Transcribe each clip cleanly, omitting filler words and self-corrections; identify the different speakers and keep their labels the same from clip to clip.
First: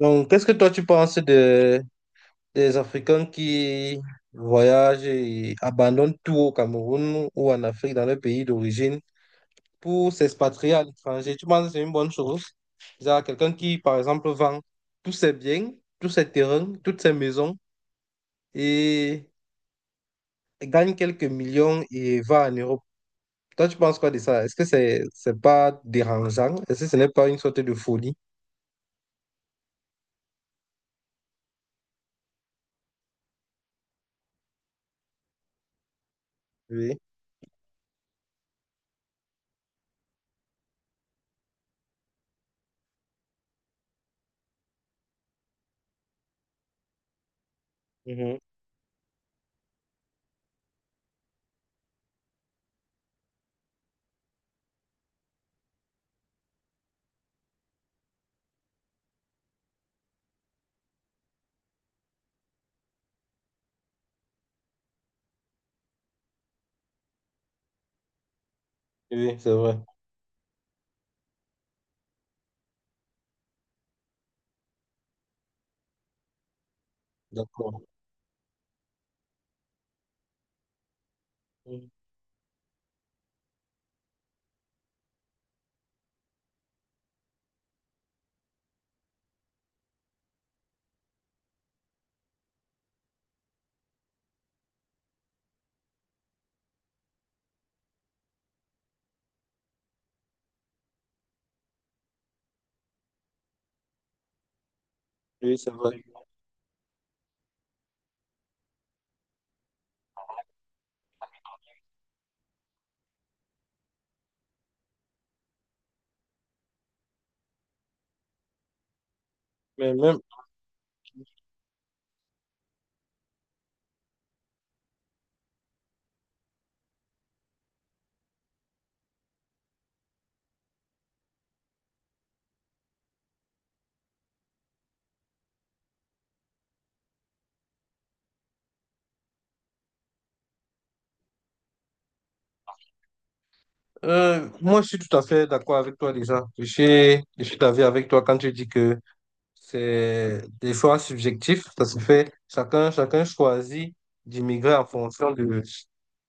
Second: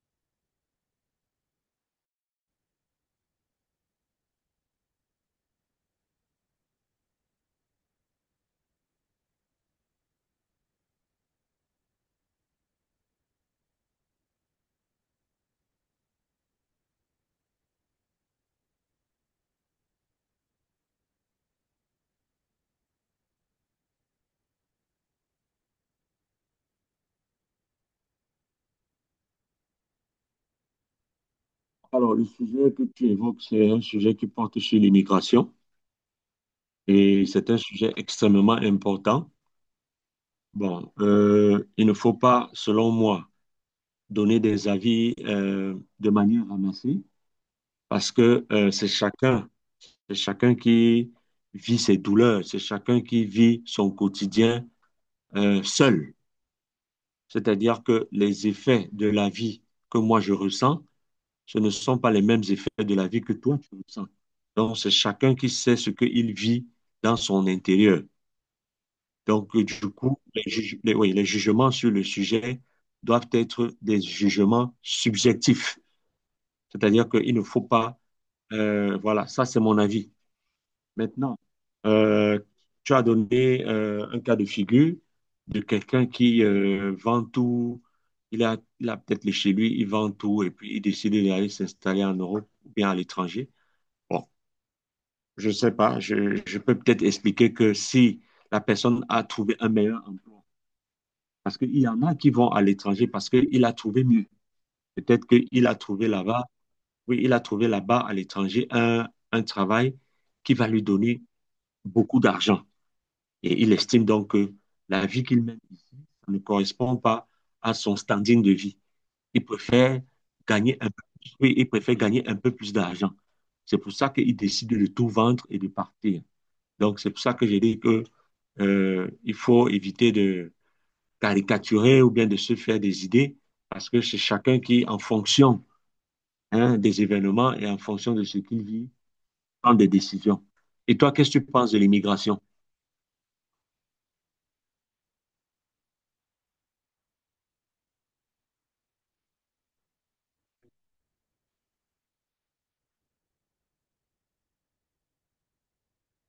Speaker 1: Donc, qu'est-ce que toi tu penses de, des Africains qui voyagent et abandonnent tout au Cameroun ou en Afrique, dans leur pays d'origine, pour s'expatrier à l'étranger? Tu penses que c'est une bonne chose? Genre quelqu'un qui, par exemple, vend tous ses biens, tous ses terrains, toutes ses maisons et gagne quelques millions et va en Europe. Toi, tu penses quoi de ça? Est-ce que c'est pas dérangeant? Est-ce que ce n'est pas une sorte de folie?
Speaker 2: Alors, le sujet que tu évoques, c'est un sujet qui porte sur l'immigration
Speaker 1: Oui.
Speaker 2: et c'est un sujet extrêmement important. Bon, il ne faut pas, selon moi, donner des avis de manière ramassée parce
Speaker 1: Mhm.
Speaker 2: que c'est chacun qui vit ses douleurs, c'est chacun qui vit son quotidien seul. C'est-à-dire que les effets de la vie que moi je ressens ce ne sont pas les mêmes effets de la vie que toi, tu ressens. Donc, c'est chacun qui sait ce qu'il vit dans son intérieur.
Speaker 1: Oui, c'est
Speaker 2: Donc,
Speaker 1: vrai.
Speaker 2: du coup, oui, les jugements sur le sujet doivent être des jugements subjectifs. C'est-à-dire qu'il ne faut
Speaker 1: D'accord.
Speaker 2: pas, voilà, ça c'est mon avis. Maintenant,
Speaker 1: Mhm.
Speaker 2: euh, tu as donné un cas de figure de quelqu'un qui vend tout, il a peut-être chez lui, il vend tout et puis il décide d'aller s'installer en Europe ou bien à l'étranger. Bon, je ne sais pas. Je peux peut-être expliquer que si la personne a trouvé un meilleur emploi, parce qu'il y en a qui vont à l'étranger parce qu'il a trouvé mieux. Peut-être
Speaker 1: Oui,
Speaker 2: qu'il
Speaker 1: c'est
Speaker 2: a
Speaker 1: vrai.
Speaker 2: trouvé là-bas, oui, il a trouvé là-bas à l'étranger un travail qui va lui donner beaucoup d'argent. Et il estime donc que la vie qu'il mène ici ne correspond pas à son standing de vie. Il
Speaker 1: Mais
Speaker 2: préfère
Speaker 1: même,
Speaker 2: gagner un peu, plus. Oui, il préfère gagner un peu plus d'argent. C'est pour ça qu'il décide de tout vendre et de partir. Donc, c'est pour ça que j'ai dit que il faut éviter de caricaturer ou bien de se faire des idées, parce que c'est chacun qui, en fonction hein, des événements et en fonction de ce qu'il vit, prend des décisions. Et toi, qu'est-ce que tu penses de l'immigration?
Speaker 1: Moi, je suis tout à fait d'accord avec toi déjà. Je suis d'avis avec toi quand tu dis que c'est des choix subjectifs. Ça se fait, chacun, chacun choisit d'immigrer en fonction de,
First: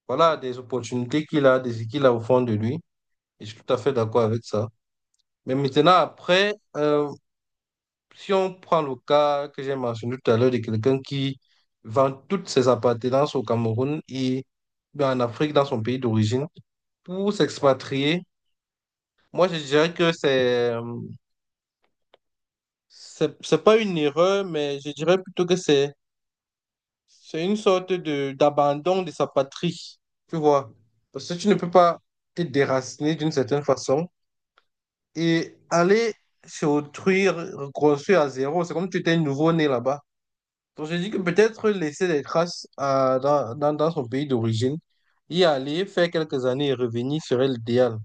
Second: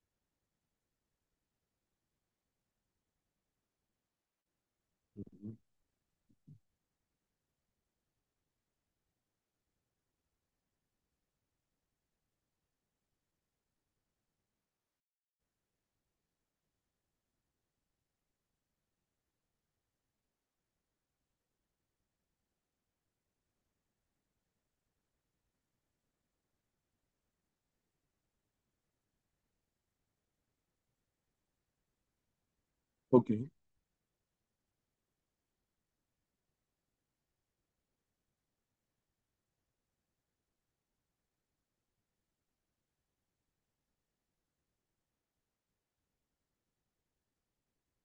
Speaker 1: voilà, des opportunités qu'il a, des qu'il a au fond de lui. Et je suis tout à fait d'accord avec ça. Mais maintenant, après, si on prend le cas que j'ai mentionné tout à l'heure de quelqu'un qui vend toutes ses appartenances au Cameroun et en Afrique, dans son pays d'origine, pour s'expatrier. Moi, je dirais que c'est pas une erreur, mais je dirais plutôt que c'est une sorte de d'abandon de sa patrie, tu vois. Parce que tu ne peux pas te déraciner
Speaker 2: Ok.
Speaker 1: d'une certaine façon et aller se autrui, reconstruire à zéro. C'est comme si tu étais nouveau-né là-bas. Donc, je dis que peut-être laisser des traces dans, dans son pays d'origine, y aller, faire quelques années et revenir serait l'idéal.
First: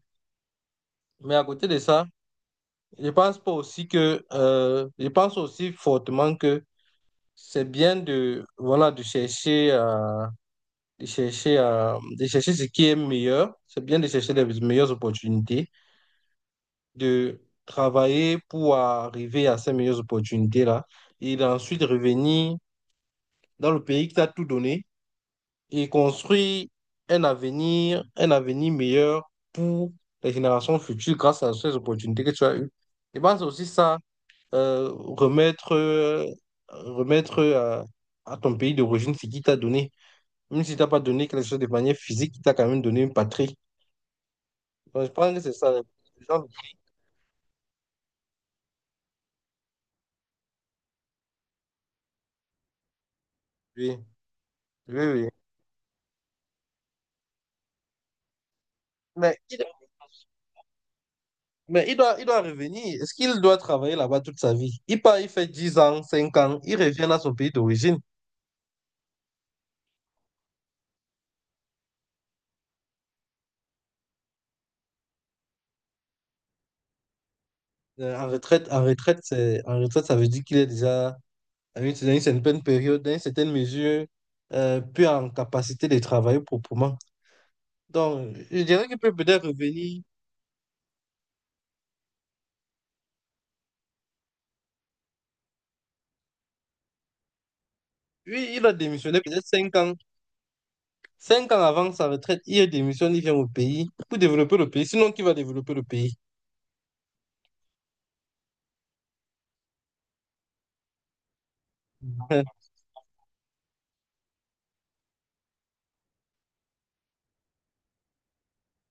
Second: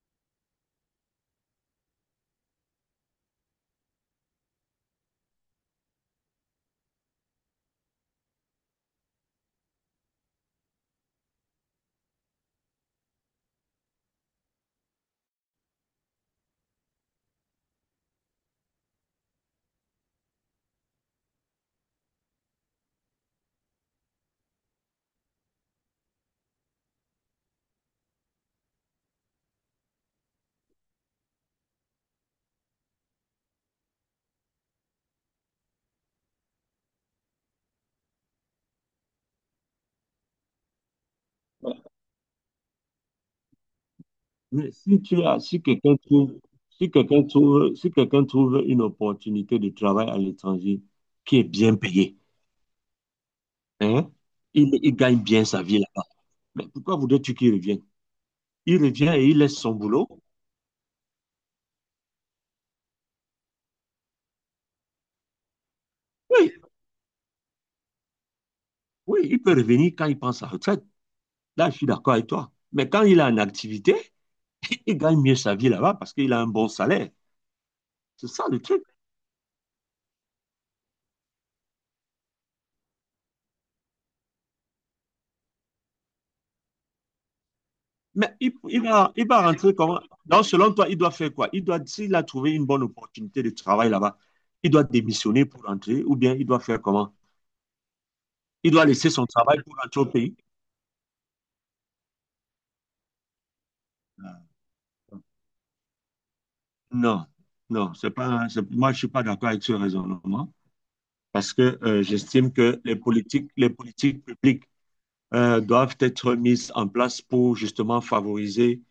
Speaker 1: Mais à côté de ça, je pense pas aussi que, je pense aussi fortement que c'est bien de, voilà, de chercher ce qui est meilleur. C'est bien de chercher les meilleures opportunités, de travailler pour arriver à ces meilleures opportunités-là et d'ensuite revenir dans le pays qui t'a tout donné et construire un avenir meilleur pour les générations futures grâce à ces opportunités que tu as eues. Je pense aussi ça euh, remettre, euh, remettre à ton pays d'origine ce qu'il t'a donné. Même si t'as pas donné quelque chose de manière physique, il t'a quand même donné une patrie.
Speaker 2: Mais si
Speaker 1: Donc, je
Speaker 2: tu
Speaker 1: pense
Speaker 2: as,
Speaker 1: que c'est
Speaker 2: si
Speaker 1: ça.
Speaker 2: quelqu'un
Speaker 1: Les
Speaker 2: trouve,
Speaker 1: gens-
Speaker 2: si quelqu'un trouve une opportunité de travail à l'étranger qui est bien payée,
Speaker 1: Oui,
Speaker 2: hein, il
Speaker 1: oui,
Speaker 2: gagne
Speaker 1: oui.
Speaker 2: bien sa vie là-bas. Mais pourquoi voudrais-tu qu'il revienne? Il revient et il
Speaker 1: Mais
Speaker 2: laisse
Speaker 1: il doit,
Speaker 2: son boulot.
Speaker 1: mais il doit, il doit revenir. Est-ce qu'il doit travailler là-bas toute sa vie? Il part, il fait 10 ans, cinq
Speaker 2: Oui,
Speaker 1: ans, il revient à son pays d'origine.
Speaker 2: oui, il peut revenir quand il prend sa retraite. Là, je suis d'accord avec toi. Mais quand il a une activité, il gagne mieux sa vie là-bas parce qu'il a un bon salaire.
Speaker 1: En
Speaker 2: C'est ça le
Speaker 1: retraite, en
Speaker 2: truc.
Speaker 1: retraite, c'est, en retraite, ça veut dire qu'il est déjà à une- dans une certaine période, dans une certaine mesure, plus en capacité de travailler proprement.
Speaker 2: Mais
Speaker 1: Donc,
Speaker 2: il,
Speaker 1: je
Speaker 2: il
Speaker 1: dirais qu'il
Speaker 2: va,
Speaker 1: peut
Speaker 2: il va
Speaker 1: peut-être
Speaker 2: rentrer comment?
Speaker 1: revenir.
Speaker 2: Donc, selon toi, il doit faire quoi? Il doit, s'il a trouvé une bonne opportunité de travail là-bas, il doit démissionner pour rentrer ou bien il doit faire comment?
Speaker 1: Lui, il
Speaker 2: Il
Speaker 1: a
Speaker 2: doit laisser
Speaker 1: démissionné
Speaker 2: son
Speaker 1: peut-être
Speaker 2: travail
Speaker 1: 5
Speaker 2: pour
Speaker 1: ans.
Speaker 2: rentrer au pays?
Speaker 1: 5 ans avant sa retraite, il démissionne, il vient au pays pour
Speaker 2: Ah,
Speaker 1: développer le pays. Sinon, qui va développer le pays?
Speaker 2: non, non, c'est pas, c'est- moi, je suis pas d'accord avec ce raisonnement parce que j'estime que les politiques, publiques doivent être mises en place pour justement favoriser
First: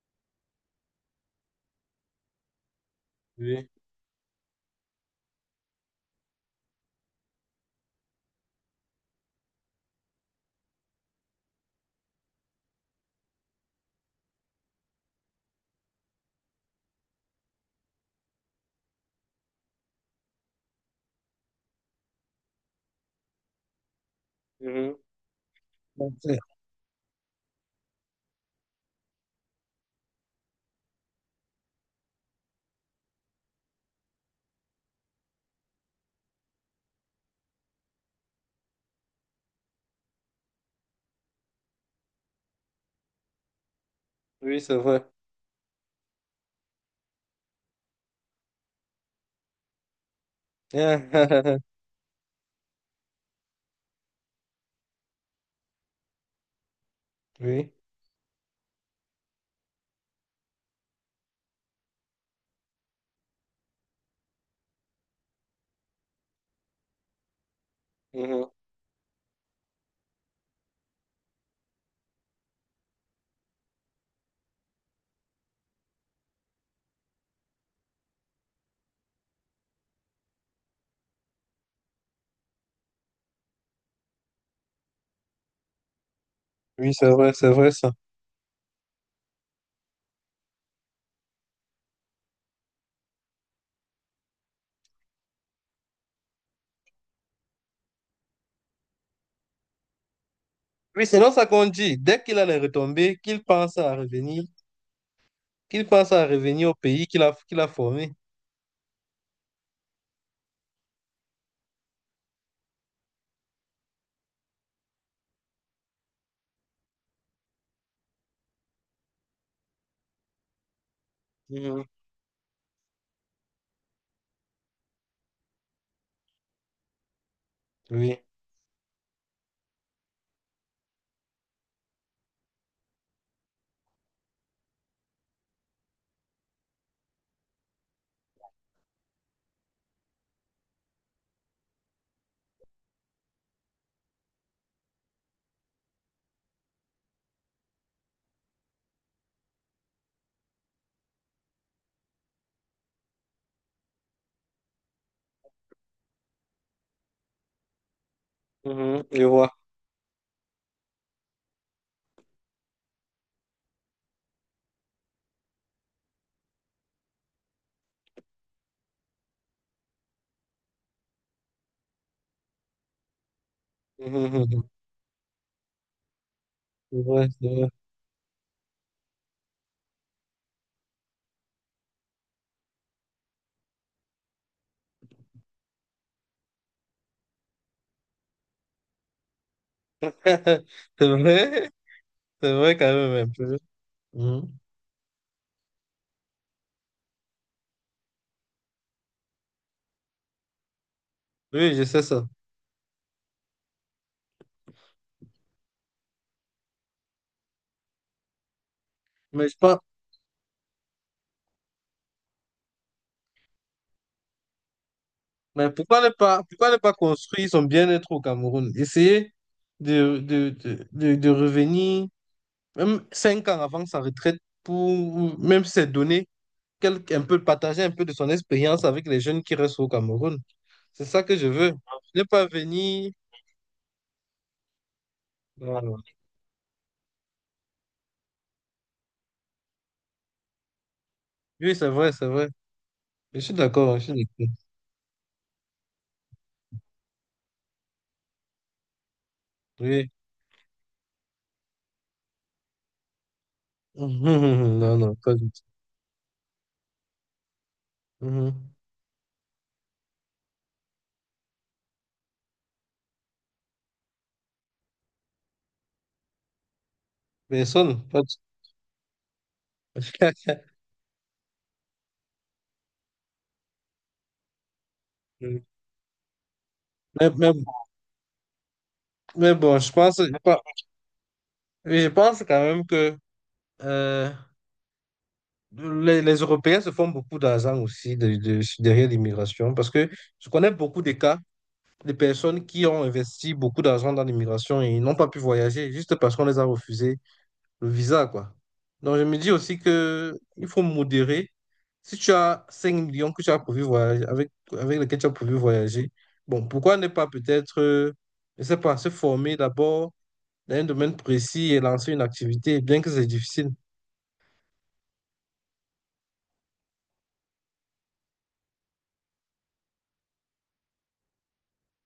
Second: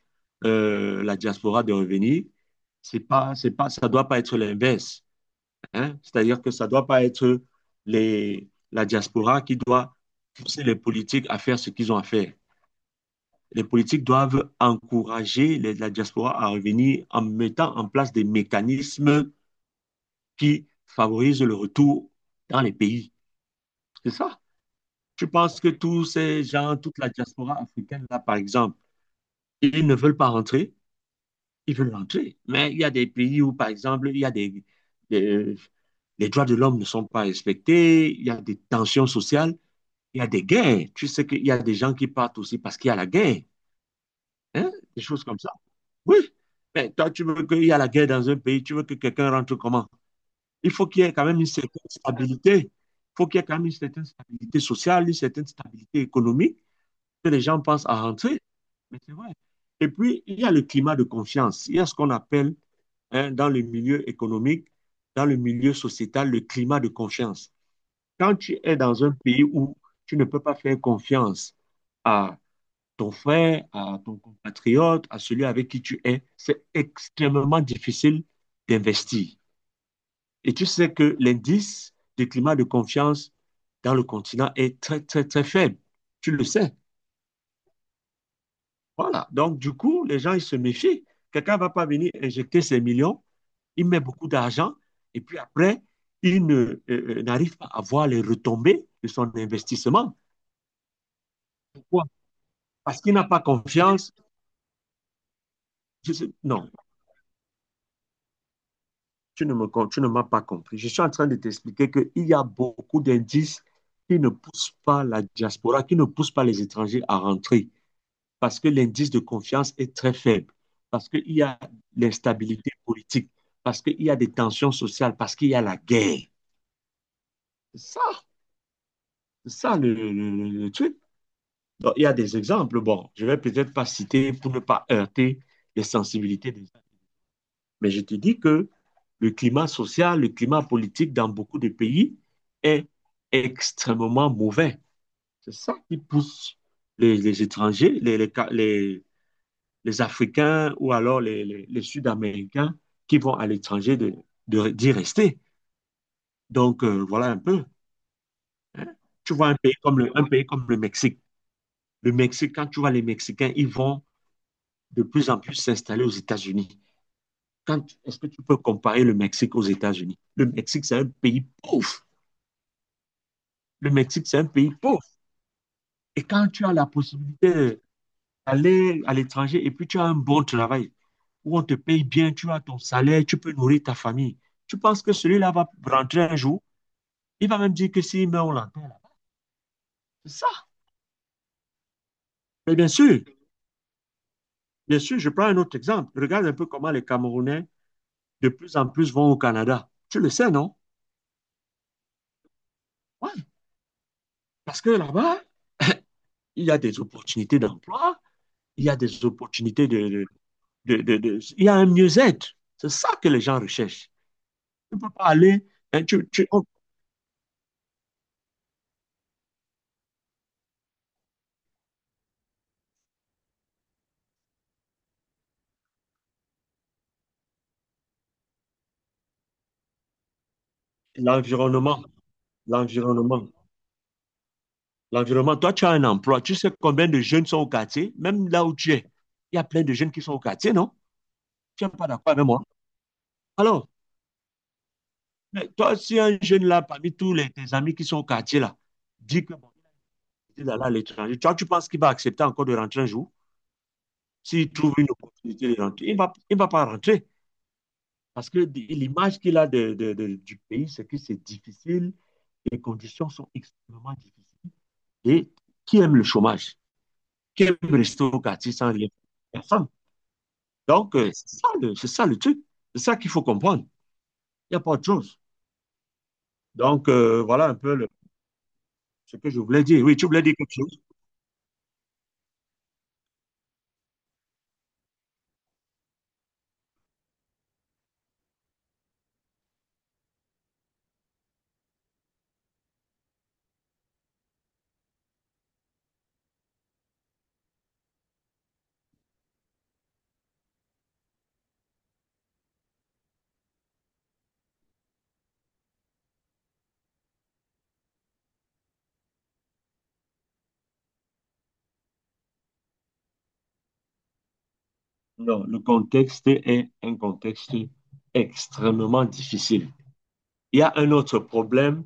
Speaker 2: la diaspora de revenir. C'est
Speaker 1: Oui.
Speaker 2: pas, ça doit pas être l'inverse. Hein. C'est-à-dire que ça ne doit pas être les, la diaspora qui doit pousser les politiques à faire ce qu'ils ont à faire. Les politiques doivent encourager la diaspora à revenir en mettant en place des mécanismes qui favorisent le retour dans les pays. C'est ça.
Speaker 1: Mhm.
Speaker 2: Je pense que tous
Speaker 1: Donc, c'est-
Speaker 2: ces gens, toute la diaspora africaine, là, par exemple, ils ne veulent pas rentrer, ils veulent rentrer. Mais il y a des pays où, par exemple, il y a des- les droits de l'homme ne sont pas respectés, il y a des tensions sociales. Il y a des guerres. Tu sais qu'il y a des gens qui partent aussi parce qu'il y a la guerre.
Speaker 1: Oui,
Speaker 2: Hein?
Speaker 1: c'est
Speaker 2: Des
Speaker 1: vrai.
Speaker 2: choses comme ça. Oui. Mais toi, tu veux qu'il y ait la guerre dans un pays, tu veux que quelqu'un rentre comment? Il faut qu'il y ait quand même une certaine stabilité. Il faut qu'il y ait quand même une certaine stabilité sociale, une certaine stabilité économique, que les gens
Speaker 1: Oui.
Speaker 2: pensent à rentrer. Mais c'est vrai. Et puis, il y a le climat de confiance. Il y a ce qu'on appelle, hein, dans le milieu économique, dans le milieu sociétal, le climat de confiance. Quand
Speaker 1: Mhm.
Speaker 2: tu es dans un pays où tu ne peux pas faire confiance à ton frère, à ton compatriote, à celui avec qui tu es, c'est extrêmement difficile d'investir. Et tu sais que l'indice du climat de confiance dans le continent est très, très, très faible. Tu le sais.
Speaker 1: Oui, c'est vrai ça.
Speaker 2: Voilà. Donc, du coup, les gens, ils se méfient. Quelqu'un ne va pas venir injecter ses millions, il met beaucoup d'argent, et puis après, il ne, n'arrive pas à voir les retombées de son investissement.
Speaker 1: Oui, sinon ça qu'on dit,
Speaker 2: Pourquoi?
Speaker 1: dès qu'il a les
Speaker 2: Parce qu'il
Speaker 1: retombées,
Speaker 2: n'a pas
Speaker 1: qu'il pense à
Speaker 2: confiance.
Speaker 1: revenir, qu'il pense à revenir
Speaker 2: Non.
Speaker 1: au pays qu'il a, qu'il a formé.
Speaker 2: tu ne me, tu ne m'as pas compris. Je suis en train de t'expliquer qu'il y a beaucoup d'indices qui ne poussent pas la diaspora, qui ne poussent pas les étrangers à rentrer, parce que l'indice de confiance est très faible, parce qu'il y a
Speaker 1: Mhm.
Speaker 2: l'instabilité politique, parce qu'il y a des tensions sociales, parce qu'il y a la guerre. ça,
Speaker 1: Oui.
Speaker 2: ça le- truc. Donc, il y a des exemples. Bon, je ne vais peut-être pas citer pour ne pas heurter les sensibilités des… Mais je te dis que le climat social, le climat politique dans beaucoup de pays est extrêmement mauvais. C'est ça qui pousse les étrangers, les Africains ou alors les Sud-Américains qui vont à l'étranger d'y rester. Donc, voilà un peu.
Speaker 1: Mhm. Je
Speaker 2: Tu vois
Speaker 1: vois.
Speaker 2: un pays, un pays comme le Mexique. Le Mexique, quand tu vois les Mexicains, ils vont de plus en plus s'installer aux États-Unis. Quand, est-ce que tu peux comparer le Mexique aux États-Unis? Le Mexique, c'est un pays pauvre. Le Mexique, c'est un
Speaker 1: Mhm.
Speaker 2: pays pauvre. Et quand tu as la
Speaker 1: C'est vrai, c'est vrai.
Speaker 2: possibilité d'aller à l'étranger et puis tu as un bon travail, où on te paye bien, tu as ton salaire, tu peux nourrir ta famille, tu penses que celui-là va rentrer un jour, il va même dire que si, mais on l'entend. C'est ça.
Speaker 1: C'est vrai. C'est
Speaker 2: Mais
Speaker 1: vrai quand même un peu. Mhm.
Speaker 2: bien sûr, je prends un autre exemple. Regarde un peu comment les Camerounais de plus en plus vont au Canada. Tu le sais, non?
Speaker 1: Oui, je sais ça.
Speaker 2: Oui. Parce que là-bas, il y a des opportunités d'emploi, il y a des
Speaker 1: Mais je pense,
Speaker 2: opportunités de… Il y a un mieux-être. C'est ça que les gens recherchent. Tu peux pas aller.
Speaker 1: mais
Speaker 2: hein, tu, tu- oh,
Speaker 1: pourquoi ne pas construire son bien-être au Cameroun? Essayer de revenir, même 5 ans avant sa retraite, pour ou même se donner quelque, un peu, partager un peu de son expérience avec les jeunes qui restent au Cameroun. C'est ça que je veux.
Speaker 2: l'environnement,
Speaker 1: Ne pas venir.
Speaker 2: l'environnement, l'environnement. Toi, tu as
Speaker 1: Voilà.
Speaker 2: un emploi. Tu sais combien de jeunes sont au quartier, même là où tu es. Il y a plein de jeunes qui sont au quartier, non?
Speaker 1: Oui,
Speaker 2: Tu
Speaker 1: c'est
Speaker 2: n'es pas
Speaker 1: vrai, c'est
Speaker 2: d'accord avec
Speaker 1: vrai.
Speaker 2: moi?
Speaker 1: Je suis
Speaker 2: Alors,
Speaker 1: d'accord, je suis d'accord.
Speaker 2: mais toi, si un jeune là, parmi tes amis qui sont au quartier là, dit que bon, il a
Speaker 1: Oui.
Speaker 2: décidé d'aller à l'étranger, toi, tu penses qu'il va accepter encore de rentrer un jour? S'il trouve
Speaker 1: Non,
Speaker 2: une
Speaker 1: non, pas du tout.
Speaker 2: opportunité de rentrer, il va pas rentrer. Parce que
Speaker 1: Mhm.
Speaker 2: l'image qu'il a du pays, c'est que c'est difficile. Les conditions sont extrêmement difficiles. Et qui aime le chômage? Qui aime
Speaker 1: Personne, pas
Speaker 2: rester
Speaker 1: du
Speaker 2: au quartier sans rien? Personne.
Speaker 1: tout.
Speaker 2: Donc, c'est ça le truc. C'est ça qu'il faut comprendre. Il n'y a pas autre chose. Donc,
Speaker 1: Mais, mais-
Speaker 2: voilà un peu ce que
Speaker 1: mais
Speaker 2: je
Speaker 1: bon,
Speaker 2: voulais dire. Oui, tu
Speaker 1: je
Speaker 2: voulais dire
Speaker 1: pense
Speaker 2: quelque chose?
Speaker 1: oui, je pense quand même que euh, les Européens se font beaucoup d'argent aussi derrière l'immigration parce que je connais beaucoup de cas de personnes qui ont investi beaucoup d'argent dans l'immigration et ils n'ont pas pu voyager juste parce qu'on les a refusé le visa, quoi. Donc, je me dis aussi que il faut modérer. Si tu as 5 millions que tu as prévu voyager, avec lesquels tu as prévu voyager, bon, pourquoi ne pas peut-être, je sais pas, se former d'abord dans un domaine précis et lancer une activité, bien que c'est difficile.
Speaker 2: Non, le contexte est un contexte extrêmement difficile. Il y a un autre problème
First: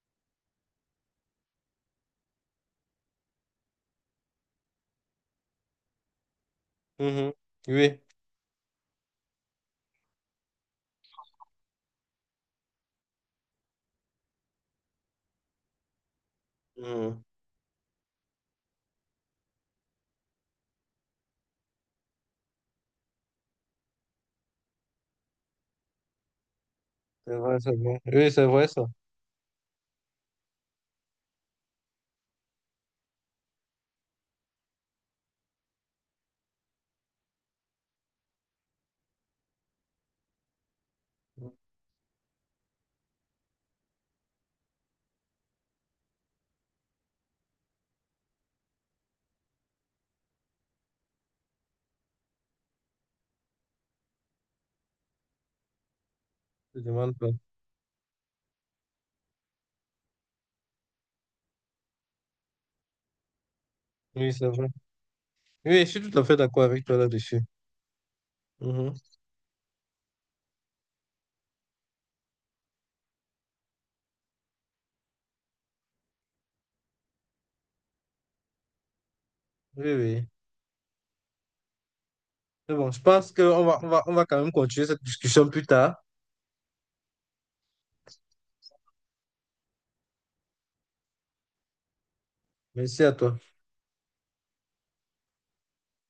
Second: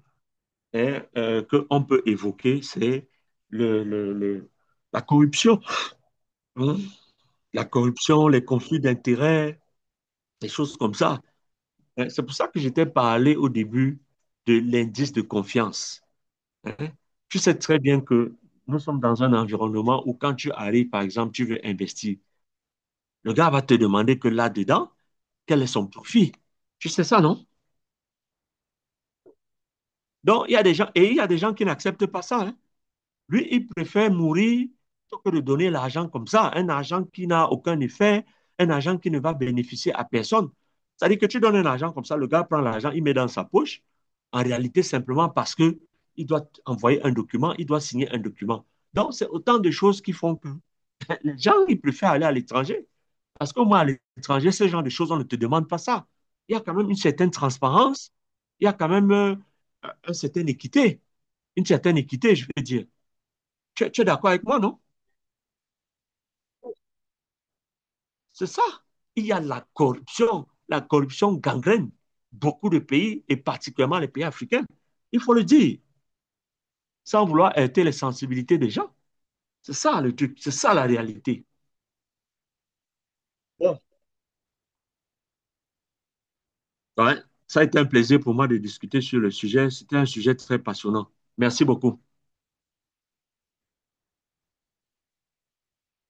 Speaker 2: hein, qu'on peut évoquer, c'est le, le- le- la corruption. Hein.
Speaker 1: Mhm.
Speaker 2: La
Speaker 1: Oui.
Speaker 2: corruption, les conflits d'intérêts, des choses comme ça. Hein, c'est pour ça que je t'ai parlé au début de l'indice de confiance. Hein.
Speaker 1: Mhm.
Speaker 2: Tu sais très bien que nous sommes dans un environnement où quand tu arrives, par exemple, tu veux investir, le gars va te demander que là-dedans, quel est son profit. Tu sais ça,
Speaker 1: C'est
Speaker 2: non?
Speaker 1: vrai, c'est vrai. Oui, c'est vrai ça.
Speaker 2: Donc, il y a des gens, et il y a des gens qui n'acceptent pas ça. Hein. Lui, il préfère mourir plutôt que de donner l'argent comme ça, un argent qui n'a aucun effet, un argent qui ne va bénéficier à personne. C'est-à-dire que tu donnes un argent comme ça, le gars prend l'argent, il met dans sa poche, en réalité simplement parce que il doit envoyer un document, il doit signer un document. Donc, c'est autant de choses qui font que les gens, ils préfèrent aller à l'étranger. Parce qu'au moins, à l'étranger, ce genre de choses, on ne te demande pas ça. Il y a quand
Speaker 1: Je te
Speaker 2: même une
Speaker 1: demande pas.
Speaker 2: certaine transparence, il y a quand même une certaine équité, une certaine équité, je veux dire. Tu es d'accord
Speaker 1: Oui,
Speaker 2: avec
Speaker 1: c'est
Speaker 2: moi,
Speaker 1: vrai.
Speaker 2: non?
Speaker 1: Oui, je suis tout à fait d'accord avec toi là-dessus.
Speaker 2: C'est ça.
Speaker 1: Mhm.
Speaker 2: Il y a la corruption. La corruption gangrène beaucoup de pays, et particulièrement les pays africains. Il faut le dire, sans vouloir heurter les sensibilités des gens. C'est
Speaker 1: Oui,
Speaker 2: ça le
Speaker 1: oui.
Speaker 2: truc, c'est ça la réalité.
Speaker 1: C'est bon, je pense qu'on va,
Speaker 2: Bon,
Speaker 1: on va, on va quand même continuer cette discussion plus tard.
Speaker 2: ouais. ça a été un plaisir pour moi de discuter sur le sujet. C'était un sujet très passionnant. Merci beaucoup.
Speaker 1: Merci à toi.